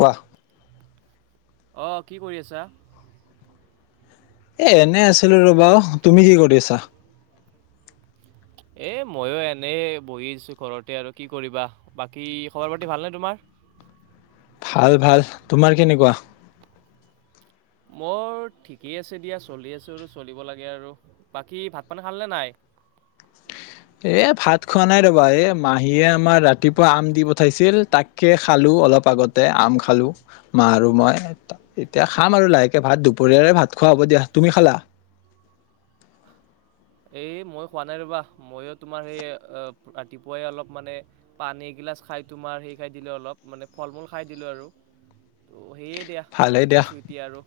কোৱা? অ' কি কৰি আছা? এ এনে আছিলো ৰবা অ' তুমি কি কৰি আছা? এ মইও এনে বহি আছো ঘৰতে আৰু কি কৰিবা। বাকী খবৰ পাতি ভালনে তোমাৰ? ভাল ভাল, তোমাৰ কেনেকুৱা? মোৰ ঠিকেই আছে দিয়া, চলি আছোঁ আৰু চলিব লাগে আৰু। বাকী ভাত পানী খালা নে নাই? এ ভাত খোৱা নাই ৰবা, এ মাহীয়ে আমাৰ ৰাতিপুৱা আম দিব পঠাইছিল তাকে খালোঁ অলপ আগতে আম খালোঁ মা আৰু মই। এতিয়া খাম আৰু লাহেকে ভাত দুপৰীয়াৰে ভাত খোৱা হ'ব দিয়া, তুমি খালা? এই মইও খোৱা নাই ৰবা, মইয়ো তোমাৰ সেই অ ৰাতিপুৱাই অলপ মানে পানী এগিলাচ খায় তোমাৰ সেই খায় দিলো অলপ মানে ফল মূল খায় দিলো আৰু, ত' সেই দিয়া, ভালেই এনেকে আছোঁ এতিয়া আৰু।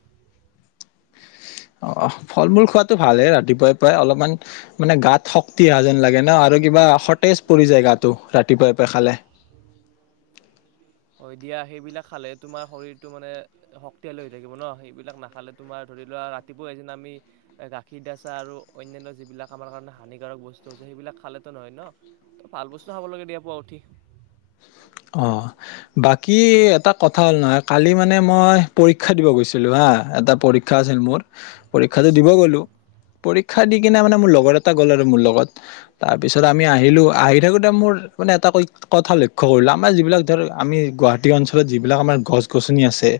অহ ফল মূল খোৱাটো ভালেই ৰাতিপুৱাই প্ৰায় অলপমান মানে গাত শক্তি অহা যেন লাগে ন আৰু কিবা সতেজ পৰি যায় গাটো ৰাতিপুৱাই পুৱাই খালে। হয় দিয়া সেইবিলাক খালে তোমাৰ শৰীৰটো মানে শক্তিশালী হৈ থাকিব ন, সেইবিলাক নাখালে তোমাৰ ধৰি লোৱা ৰাতিপুৱা এদিন আমি এ গাখীৰ দিয়া চাহ আৰু অন্যান্য যিবিলাক আমাৰ কাৰণে হানিকাৰক বস্তু আছে সেইবিলাক খালেতো নহয় ন তো ভাল বস্তু খাব লাগে দিয়া পুৱা উঠি। অহ বাকী এটা কথা হ'ল নহয়, কালি মানে মই পৰীক্ষা দিব গৈছো। ছিলো হা এটা পৰীক্ষা আছিল মোৰ, পৰীক্ষাটো দিব গলো। পৰীক্ষা দি কিনে মানে মোৰ লগৰ এটা গল আৰু মোৰ লগত, তাৰপিছত আমি আহিলো আহি থাকোতে মোৰ মানে এটা কৈ কথা লক্ষ্য কৰিলোঁ আমাৰ যিবিলাক ধৰক আমি গুৱাহাটী অঞ্চলত যিবিলাক আমাৰ গছ গছনি আছে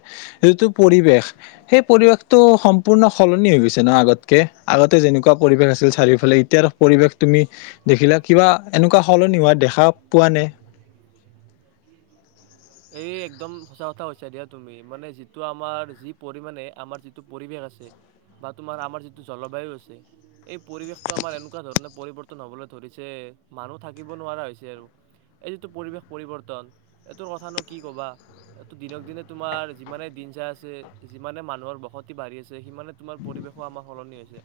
সেইটো পৰিৱেশ সেই পৰিৱেশটো সম্পূৰ্ণ সলনি হৈ গৈছে ন আগতকে, আগতে যেনেকুৱা পৰিৱেশ আছিল চাৰিওফালে এতিয়া আৰু পৰিৱেশ তুমি দেখিলা, কিবা এনেকুৱা সলনি হোৱা দেখা পোৱা নে? এই একদম সঁচা কথা কৈছোঁ দিয়া তুমি। মানে যিটো আমাৰ যি পৰিমাণে আমাৰ যিটো পৰিৱেশ আছে বা তোমাৰ আমাৰ যিটো জলবায়ু আছে এই পৰিৱেশটো আমাৰ এনেকুৱা ধৰণে পৰিৱৰ্তন হবলৈ ধৰিছে মানুহ থাকিব নোৱাৰা হৈছে আৰু। এই যিটো পৰিৱেশ পৰিৱৰ্তন এইটোৰ ক কথা নো কি কবা! এই দিনক দিনে তোমাৰ যিমানে দিন যায় আছে, যিমানে মানুহৰ বস তি বাঢ়ি আছে সিমানে তোমাৰ পৰিৱেশো আমাৰ সলনি হৈছে।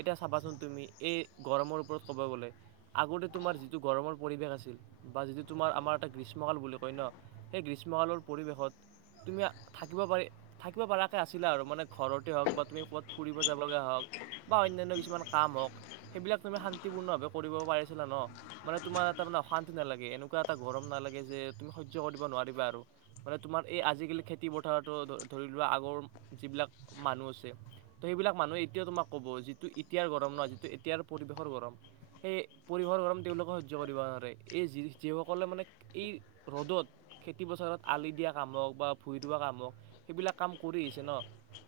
এতিয়া চাবাচোন তুমি, এই গৰমৰ ওপৰত ক'ব গ'লে আগতে তোমাৰ যিটো গৰমৰ পৰিৱেশ আছিল বা যিটো তোমাৰ আমাৰ এটা গ্ৰীষ্মকাল বুলি কয় ন সেই গ্ৰীষ্মকালৰ পৰিৱেশত তুমি থাকিব পাৰি থাকিব পাৰাকে আছিলে আৰু মানে ঘৰতে হওঁক বা তুমি ক'ত ফুৰিব যাব লগীয়া হওঁক বা অন্যান্য কিছুমান কাম হওঁক, সেইবিলাক তুমি শান্তিপূৰ্ণভাৱে কৰিব পাৰিছিলা ন। মানে তোমাৰ এটা মানে অশান্তি নালাগে, এনেকুৱা এটা গৰম নালাগে যে তুমি সহ্য কৰিব নোৱাৰিবা আৰু মানে তোমাৰ এই আজিকালি খেতি পথাৰটো ধৰি লোৱা আগৰ যিবিলাক মানুহ আছে ত' সেইবিলাক মানুহে এতিয়াও তোমাক ক'ব যিটো এতিয়াৰ গৰম ন যিটো এতিয়াৰ পৰিৱেশৰ গৰম সেই পৰিৱেশ গৰম তেওঁলোকো সহ্য কৰিব নোৱাৰে। এই যি যিসকলে মানে এই ৰ'দত খেতি পথাৰত আলি দিয়া কাম হওক বা ভুই ৰোৱা কাম হওঁক সেইবিলাক কাম কৰি আহিছে ন।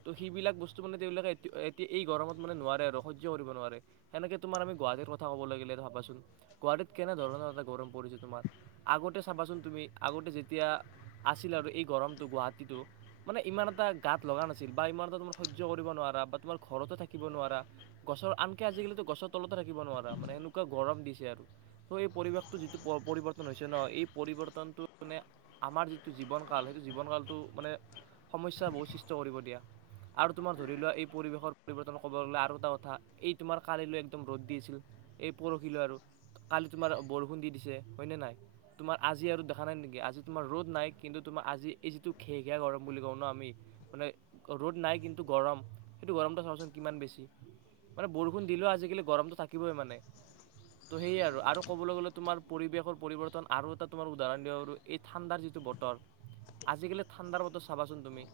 ত' সেইবিলাক বস্তু মানে তেওঁলোকে এতিয়া এই গৰমত মানে নোৱাৰে আৰু সহ্য কৰিব নোৱাৰে। সেইকে তোমাৰ আমি গুৱাহাটীৰ কথা ক'ব লাগিলে ভাবাচোন। গুৱাহাটীত কেনেধৰণৰ এটা গৰম পৰিছে তোমাৰ। আগতে চাবাচোন তুমি আগতে যেতিয়া আছিল আৰু এই গৰমটো গুৱাহাটীটো মানে ইমান এটা গাত লগা নাছিল বা ইমান এটা তোমাৰ সহ্য কৰিব নোৱাৰা বা তোমাৰ ঘৰতে থাকিব নোৱাৰা। গছৰ, ‌ আনকে আজিকালিতো গছৰ তলতে থাকিব নোৱাৰা। মানে এনেকুৱা গৰম দিছে আৰু। ত' এই পৰিৱেশটো যিটো পৰিৱৰ্তন হৈছে ন। এই পৰিবৰ্ত [unintelligible] [unintelligible] মানে আমাৰ যিটো জীৱন কাল সেইটো জীৱন কালটো মানে সমস্যা বহু সৃষ্টি কৰিব দিয়া। আৰু তোমাৰ ধৰি লোৱা এই পৰিৱেশৰ পৰিৱৰ্তন ক'বলৈ গ'লে আৰু এটা কথা এই তোমাৰ কালিলৈ একদম ৰ'দ দি আছিল। এই পৰখিলৈ আৰু কালি তোমাৰ বৰষুণ দি দিছে। হয়নে নাই? তোমাৰ আ' আজি আৰু দেখা নাই নেকি আজি তোমাৰ ৰ'দ নাই। কিন্তু তোমাৰ আজি এই যিটো খেঘীয়া গৰম বুলি কওঁ ন আমি মানে ৰ'দ নাই। কিন্তু গৰম গৰমটো চাবচোন কিমান বেছি। মানে বৰষুণ দিলেও আজিকালি গৰমতো থাকিবই মানে। ত' সেয়ে আৰু ক'বলৈ গ'লে তোমাৰ পৰিৱেশৰ পৰিৱৰ্তন আৰু এটা তোমাৰ উদাহৰণ দিব পাৰোঁ আৰু এই ঠাণ্ডাৰ যিটো বতৰ আজিকালি ঠাণ্ডাৰ বতৰ চাবাচোন তুমি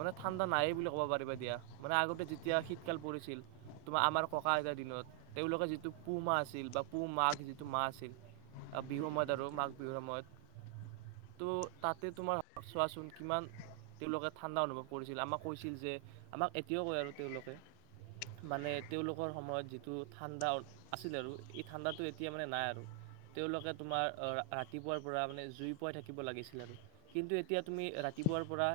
মানে ঠাণ্ডা নাই বুলি ক'ব পাৰিবা দিয়া। মানে আগতে যেতিয়া শীতকাল পৰিছিল। তোমাৰ আমাৰ ককা-আইতাৰ দিনত তেওঁলোকৰ যিটো পুহ মাহ আছিল বা পুহ মাক যিটো মাহ আছিল। বিহুৰ সময়ত আৰু মাঘ বিহুৰ সময়ত। ত' তাতে তোমাৰ চোৱাচোন কিমান তেওঁলোকে ঠাণ্ডা অনুভৱ কৰিছিল। আমাক কৈছিল যে, আমাক এতিয়াও কয় আৰু তেওঁলোকে মানে তেওঁলোকৰ সময়ত যিটো ঠাণ্ডা আছিল আৰু এই ঠাণ্ডাটো এতিয়া মানে নাই আৰু তেওঁলোকে তোমাৰ ৰাতিপুৱাৰ পৰা মানে জুই পুৱাই থাকিব লাগিছিল আৰু কিন্তু এতিয়া তুমি ৰাতিপুৱাৰ পৰা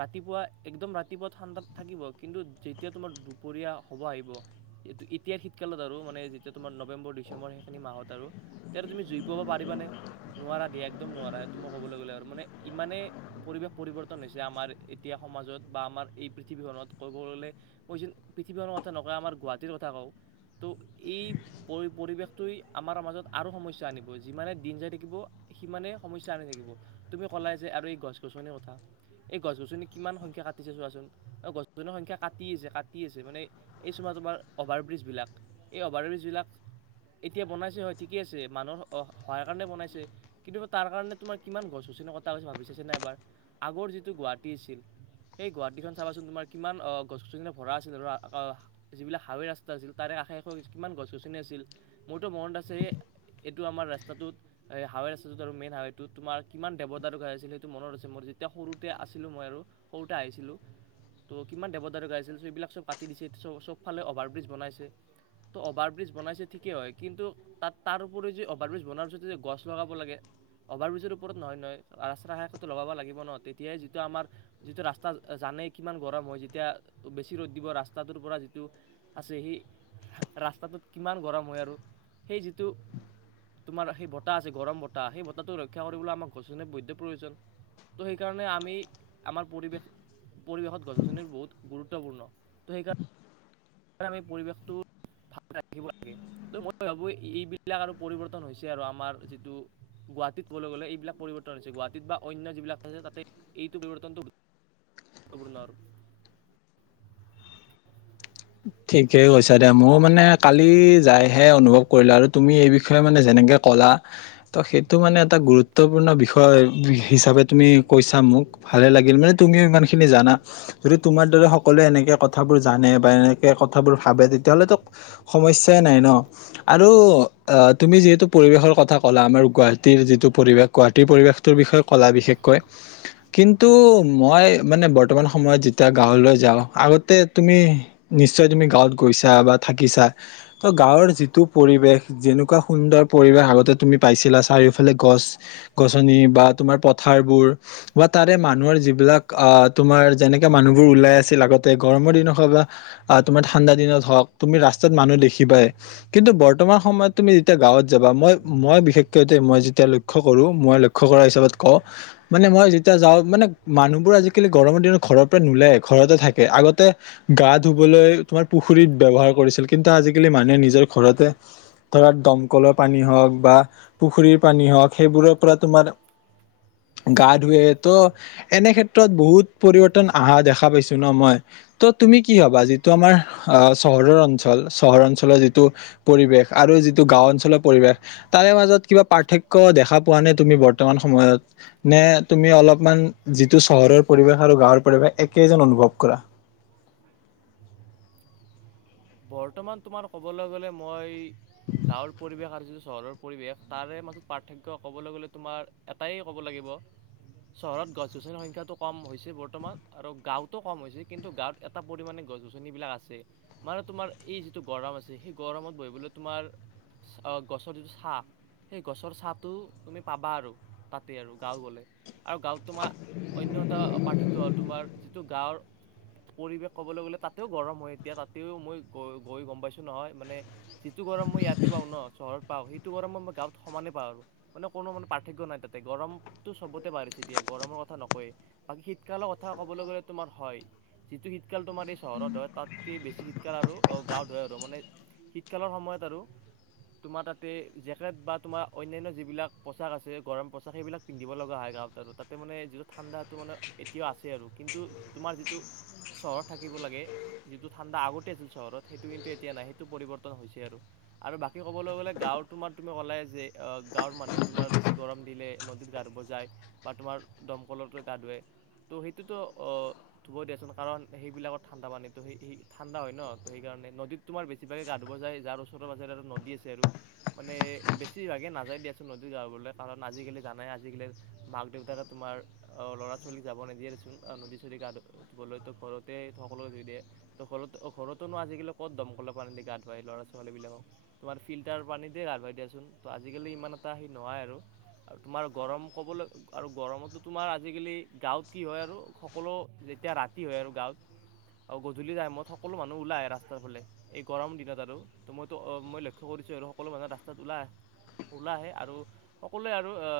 ৰাতিপুৱা একদম ৰাতিপুৱা ঠাণ্ডাত থাকিব। কিন্তু যেতিয়া তোমাৰ দুপৰীয়া হ'ব আহিব এইটো এতিয়াৰ শীতকালত আৰু মানে যেতিয়া তোমাৰ নৱেম্বৰ ডিচেম্বৰ সেইখিনি মাহত আৰু তেতিয়া তুমি জুই পোৱাব পাৰিবানে? নোৱাৰা দিয়া। একদম নোৱাৰা। সেইটো মই ক'বলৈ গ'লে আৰু মানে ইমানেই পৰিৱেশ পৰিৱৰ্তন হৈছে আমাৰ এতিয়া সমাজত বা আমাৰ এই পৃথিৱীখনত। ক'ব গ'লে কৈছিল পৃথিৱীনৰ কথা নকয়। আমাৰ গুৱাহাটীৰ কথা কওঁ। ত' এই পৰি পৰিৱেশটোৱই আমাৰ মাজত আৰু সমস্যা আনিব যিমানে দিন যাই [unintelligible] সিমানে সমস্যা আনি থাকিব তুমি কলাই যে আৰু এই গছ গছনি কথা এই গছ গছনি কিমান সংখ্যা কাটিছে চোৱাচোন অ গছ গছনিৰ সংখ্যা কাটি আছে কাটি আছে মানে এই চোৱা তোমাৰ অভাৰ ব্ৰীজবিলাক এই অভাৰ ব্ৰীজবিলাক এতিয়া বনাইছে হয় ঠিকে আছে মানুহৰ অ সহায়ৰ কাৰণে বনাইছে। কিন্তু তাৰ কাৰণে তোমাৰ কিমান গছ গছনি কটা গৈছে ভাবি চাইছে নে এবাৰ আগৰ যিটো গুৱাহাটী আছিল সেই গুৱাহাটীখন চাবাচোন তোমাৰ কিমান অ গছ গছনিৰে ভৰা আছিল [unintelligible] যিবিলাক হাৱে ৰাস্তা আছিল তাৰে আশে পাশে কিমান গছ গছনি আছিল মোৰতো মনত আছেই এইটো আমাৰ ৰাস্তাটোত এই হাইৱে ৰাস্তটো আৰু মেইন হাইৱেটো হাইৱে ৰাস্তাটোত যে মেইন হাইৱে টো তোমাৰ কিমান দেৱদাৰ ঘাই আছিল মনত আছে মোৰ যেতিয়া সৰুতে আছিলোঁ মই আৰু সৰুতে আহিছিলোঁ। ত' কিমান দেৱদাৰ গাই আছিল চ' এইবিলাক চব কাটি দিছে চবফালে অভাৰব্ৰিজ বনাইছে। ত' অভাৰ ব্ৰিজ বনাইছে ঠিকেই হয় কিন্তু তাত তাৰ উপৰি যে অভাৰ ব্ৰিজ বনাৰ পিছতে গছ লগাব লাগে অভাৰব্ৰিজৰ ওপৰত নহয় নহয় ৰাস্তা কষতেটো লগাব লাগিব ন তেতিয়াই যিটো আমাৰ যিটো ৰাস্তা জানেই কিমান গৰম হয় যেতিয়া বেছি ৰ'দ দিব ৰাস্তাটোৰ পৰা যিটো আছে সি ৰাস্তাটোত কিমান গৰম হয় আৰু সেই যিটো তোমাৰ সেই বতাহ আছে গৰম বতাহ সেই বতাহটো ৰক্ষা কৰিবলৈ আমাক গছ গছনিৰ বদ্য প্ৰয়োজন। ত' সেইকাৰণে আমি আমাৰ পৰিৱেশ পৰিৱেশত গছ গছনিৰ বহুত গুৰুত্বপূৰ্ণ ত' সেইকাৰণে তাতে আমি পৰিৱেশটোত ভালে ৰাখিব লাগে। ত' মই ভাবো এইবিলাক আৰু পৰিৱৰ্তন হৈছে আৰু। আমাৰ যিটো গুৱাহাটীত কবলৈ গ'লে এইবিলাক পৰিৱৰ্তন হৈছে। গুৱাহাটীত বা অন্য যিবিলাক আছে তাতে এইটো পৰিৱৰ্তনটো গুৰুত্বপুৰ্ন আৰু। ঠিকেই কৈছা দিয়া। মইও মানে কালি যাইহে অনুভৱ কৰিলো, আৰু তুমি এই বিষয়ে মানে যেনেকে ক'লা। তো সেইটো মানে এটা গুৰুত্বপূৰ্ণ বিষয় হিচাপে তুমি কৈছা মোক। ভালেই লাগিল মানে তুমিও ইমান খিনি জানা। যদি তোমাৰ দৰে সকলোৱে এনেকে কথাবোৰ জানে বা এনে কথাবোৰ ভাবে তেতিয়াহ'লেতো সমস্যাই নাই ন। আৰু অ' তুমি যিহেতু পৰিৱেশৰ কথা ক'লা। আমাৰ গুৱাহাটীৰ যিটো পৰিৱেশ গুৱাহাটীৰ পৰিৱেশটোৰ বিষয়ে ক'লা বিশেষকৈ। কিন্তু কিন্তু মই মানে বৰ্তমান সময়ত যেতিয়া গাঁৱলৈ যাওঁ। আগতে তুমি নিশ্চয় তুমি গাঁৱত গৈছা বা থাকিছা। ত' গাঁৱৰ যিটো- পৰিৱেশ যেনেকুৱা সুন্দৰ পৰিৱেশ আগতে তুমি পাইছিলা চাৰিওফালে গছ গছনি বা তোমাৰ পথাৰবোৰ। বা তাৰে মানুহৰ যিবিলাক আ তোমাৰ যেনেকে মানুহবোৰ ওলাই আছিল আগতে গৰমৰ দিন হয় বা তোমাৰ ঠাণ্ডা দিনত হওঁক তুমি ৰাস্তাত মানুহ দেখিবাই। কিন্তু বৰ্তমান সময়ত তুমি যেতিয়া গাঁৱত যাবা, মই মই বিশেষকৈ দেই মই যেতিয়ালৈ লক্ষ্য কৰোঁ মই লক্ষ্য কৰা হিচাপত কওঁ মানে মই যেতিয়া যাওঁ, মানে মানুহবোৰ আজিকালি গৰমৰ দিনত ঘৰৰ পৰা নোলাইয়ে ঘৰতে থাকে। আগতে গা ধুবলৈ তোমাৰ পুখুৰীত ব্যৱহাৰ কৰিছিল। কিন্তু আজিকালি মানুহে নিজৰ ঘৰতে ধৰা দমকলৰ পানী হওঁক বা পুখুৰীৰ পানী হওঁক সেইবোৰৰ পৰা তোমাৰ গা ধোৱে। ত' এনে ক্ষেত্ৰত বহুত পৰিৱৰ্তন অহা দেখা পাইছো ন মই। ত' তুমি কি ভাবা? যিটো আমাৰ আহ চহৰৰ অঞ্চল চহৰৰ অঞ্চলৰ যিটো পৰিৱেশ আৰু যিটো গাঁও অঞ্চলৰ পৰিৱেশ। তাৰে মাজত কিবা পাৰ্থক্য দেখা পোৱা নে তুমি বৰ্তমান সময়ত? নে তুমি অলপমান যিটো চহৰৰ পৰিৱেশ আৰু গাঁৱৰ পৰিবেশ একেই যেন অনুভৱ কৰা? বৰ্তমান তোমাৰ ক'বলৈ গ'লে মই গাঁৱৰ পৰিৱেশ আৰু যিটো চহৰৰ পৰিৱেশ, তাৰে মাজত পাৰ্থক্য ক'বলৈ গ'লে তোমাৰ এটাই ক'ব লাগিব চহৰত গছ গছনিৰ সংখ্যাটো কম হৈছে, বৰ্তমান আৰু গাঁওতো কম হৈছে। কিন্তু গাঁৱত এটা পৰিমাণে গছ গছনিবিলাক আছে। মানে তোমাৰ এই যিটো গৰম আছে, সেই গৰমত বহিবলৈ তোমাৰ গছৰ যিটো ছাঁ। সেই গছৰ ছাঁটো তুমি পাবা আৰু তাতেই আৰু গাঁও গ'লে। আৰু গাঁৱত তোমাৰ অন্য এটা পাৰ ৰ্থক্য হ'ল তোমাৰ, যিটো গাঁৱৰ পৰিৱেশ ক'বলৈ গ'লে তাতেও গৰম হয়। এতিয়া তাত তেও মই গৈ গৈ গ'ম পাইছোঁ নহয় মানে যিটো গৰম মই ইয়াতে পাওঁ ন' চহৰত পাওঁ, সেইটো গৰম মই মই গাঁৱত সমানে পাওঁ আৰু। মানে কোনো মানে পাৰ্থক্য নাই তাতে। গৰমতটো চবতে বাঢ়িছে এতিয়া, গৰমৰ কথা নকওঁয়েই। বাকী শীতকালৰ কথা ক'বলৈ গ'লে তোমাৰ হয়। যিটো শীতকাল তোমাৰ এই চহৰত হয় তাতকে বেছি শীতকাল আৰু গাঁৱত হয় আৰু। মানে শীতকালৰ সময়ত আৰু তোমাৰ তাতে জেকেট বা তোমাৰ অন্যান্য যিবিলাক পোছাক আছে গৰম পোছাক। সেইবিলাক পিন্ধিব লগা হয় গাঁৱত আৰু, তাতে মানে যিটো ঠাণ্ডাটো এতিয়াও আছে। কিন্তু তোমাৰ যিটো চহৰত থাকিব লাগে যিটো ঠাণ্ডা আগতে আছিল চহৰত সেইটো কিন্তু এতিয়া নাই সেইটো পৰিৱৰ্তন হৈছে আৰু। আৰু বাকী ক'বলৈ গ'লে গাঁওৰ তোমাৰ তুমি কলাই যে গাঁৱৰ মানুহ তোমাৰ বেছি গৰম দিলে নদীত গা ধুব যায় বা তোমাৰ দমকলতে গা ধুৱে। ত সেইটোতো অ ধুবই দিয়াচোন কাৰণ সেইবিলাকত ঠাণ্ডা পানীতো সেই সেই ঠাণ্ডা হয় ন' তো সেইকাৰণে নদীত তোমাৰ বেছিভাগে গা ধুব যায় যাৰ ওচৰত পাজৰে আৰু নদী আছে আৰু। মানে বেছিভাগে নাযাই দিয়া চোন নদী গাঁ ধুবলৈ কাৰণ আজিকালি জানাই আজিকালি মাক দেউতাকে তোমাৰ অ, ল'ৰা ছোৱালীক যাব নিদিয়ে দেচোন নদী-চদী গা ধুবলৈতো ঘৰতে সকলোৱো ধুই দিয়ে। ত ঘৰত ঘৰতোনো আজিকালি ক'ত দমকললৰ পানী দি গা ধুৱাই ল'ৰা ছোৱালীবিলাকক তোমাৰ ফিল্টাৰ পানীতে গা ধুৱাই দিয়াচোন ত আজিকালি ইমান এটা হেৰি নহয় আৰু। আৰু তোমাৰ গৰম ক'বলৈ আৰু গৰমতো তোমাৰ আজিকালি গাঁৱত কি হয় আৰু সকলো যেতিয়া ৰাতি হয় আৰু গাঁৱত আৰু গধূলি টাইমত সকলো মানুহ ওলাই আহে ৰাস্তাৰ ফালে। এই গৰম দিনত আৰু ত মইতো মই লক্ষ্য কৰিছো আৰু সকলো মানুহে ৰাস্তাত ওলাই আহে। ওলাই আহে আৰু সকলোৱে আৰু আ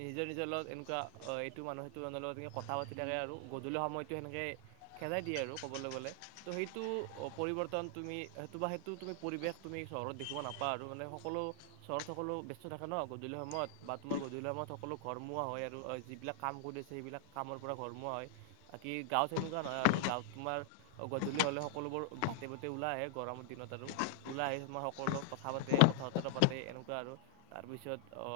নিজৰ নিজৰ লগত এনেকুৱা এইটো মানুহ সেইটো লগত এনেকে কথা পাতি থাকে আৰু গধূলি সময়ত। সেইটো সেনেকে খেদাই দিয়ে আৰু ক'বলৈ গ'লে। ত' সেইটো পৰিৱৰ্তন তুমি সেইটো বা সেইটো তুমি পৰিৱেশ তুমি চহৰত দেখিব নাপাৱ আৰু মানে সকলো চহৰত সকলো ব্যস্ত থাকে ন' গধূলি সময়ত বা তোমাৰ গধূলি সময়ত সকলো ঘৰমুৱা হয় আৰু যিবিলাক কাম কৰি সেইবিলাক কামৰ পৰা ঘৰমোৱা হয় বাকী গাঁৱত তেনেকুৱা নহয় আৰু গাঁৱত তোমাৰ অ, গধূলি হ'লে সকলোবোৰ বাটে-পথে ওলাই আহে গৰমৰ দিনত আৰু। ওলাই আহি তোমাৰ সকলো কথা পাতে কথা-বতৰা পাতে এনেকুৱা আৰু তাৰপিছত অ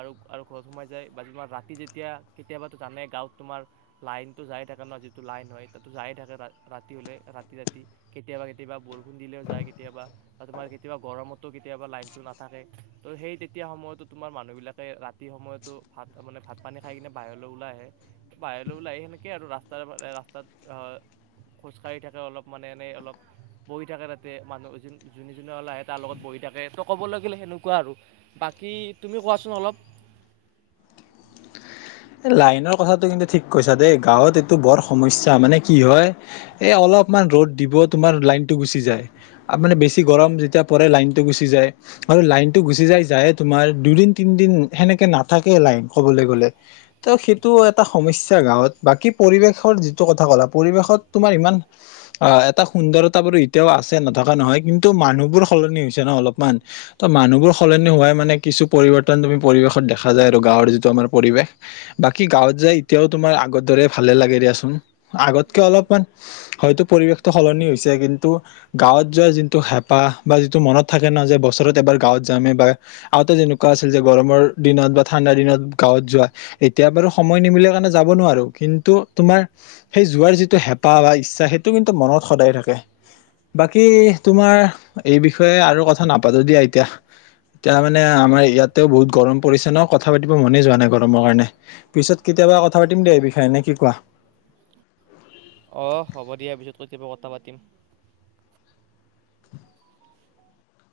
আৰু, আৰু ঘৰত সোমাই যায় বাকি তোমাৰ ৰাতি যেতিয়া কেতিয়াবাতো জানাই গাঁৱত তোমাৰ লাইনতো যায় থাকে ন' যিটো লাইন হয় তাতো যায়ে থাকে ৰাতি হলে ৰাতি-ৰাতি। কেতিয়াবা কেতিয়াবা বৰষুণ দিলেও যায় কেতিয়াবা বা তোমাৰ কেতিয়াবা গৰমতো কেতিয়াবা লাইনতো না থাকে ত' সেই তেতিয়াৰ সময়তো তোমাৰ মানুহ বিলাকে ৰাতিৰ সময়তো ভাত মানে ভাত-পানী খাই কিনে বাহিৰলৈ ওলাই আহে বাহিৰলৈ ওলাই আহি সেনেকে আৰু ৰাস্তাৰে ৰাস্তাত আ খোজকাঢ়ি থাকে অলপ মানে এনেই অলপ। বহি থাকে তাতে মানুহ যো যোনে যোনে ওলাই আহে তাৰ লগত বহি থাকে ত ক'বলৈ গলে সেনেকুৱা আৰু। বাকী তুমিও কোৱাচোন অলপ। এই লাইনৰ কথাটো কিন্তু ঠিক কৈছা দেই গাঁৱত এইটো বৰ সমস্যা মানে কি হয় এ, অলপমান ৰ'দ দিব তোমাৰ লাইনটো গুচি যায়। মানে বেছি গৰম যেতিয়া পৰে লাইনটো গুচি যায় আৰু লাইনটো গুচি যাই যায় তোমাৰ দুদিন তিনিদিন সেনেকে নাথাকে লাইন কবলৈ গলে ত সেইটো এটা সমস্যা গাঁৱত বাকী পৰিৱেশৰ যিটো কথা কলা পৰিৱেশত তোমাৰ ইমান অ এটা সুন্দৰতা বাৰু এতিয়াও আছে নথকা নহয় কিন্তু মানুহবোৰ সলনি হৈছে ন অলপমান ত মানুহবোৰ সলনি হোৱাই মানে কিছু পৰিৱৰ্তন তুমি পৰিৱেশত দেখা যায় আৰু গাঁৱৰ যিটো আমাৰ পৰিৱেশ বাকী গাঁৱত যাই এতিয়াও তোমাৰ আগৰ দৰে ভালে লাগে দিয়াচোন আগতকে অলপমান হয়তো পৰিৱেশটো সলনি হৈছে কিন্তু গাঁৱত যোৱা যোনটো হেঁপাহ বা যিটো মনত থাকে ন যে বছৰত এবাৰ গাঁৱত যাম এবাৰ আগতে যেনেকুৱা আছিল যে গৰমৰ দিনত বা ঠাণ্ডা দিনত গাঁৱত যোৱা এতিয়া বাৰু সময় নিমিলে কাৰণে যাব নোৱাৰো কিন্তু তোমাৰ সেই যোৱাৰ যিটো হেঁপাহ বা ইচ্ছা সেইটো কিন্তু মনত সদায় থাকে বাকী তোমাৰ এই বিষয়ে আৰু কথা নাপাতো দিয়া এতিয়া এতিয়া মানে আমাৰ ইয়াতেও বহুত গৰম পৰিছে ন কথা পাতিব মনে যোৱা নাই গৰমৰ কাৰণে পিছত কেতিয়াবা কথা পাতিম দে এই বিষয়ে, নে কি কোৱা? অহ' হ'ব দিয়া, পিছত কেতিয়াবা কথা পাতিম।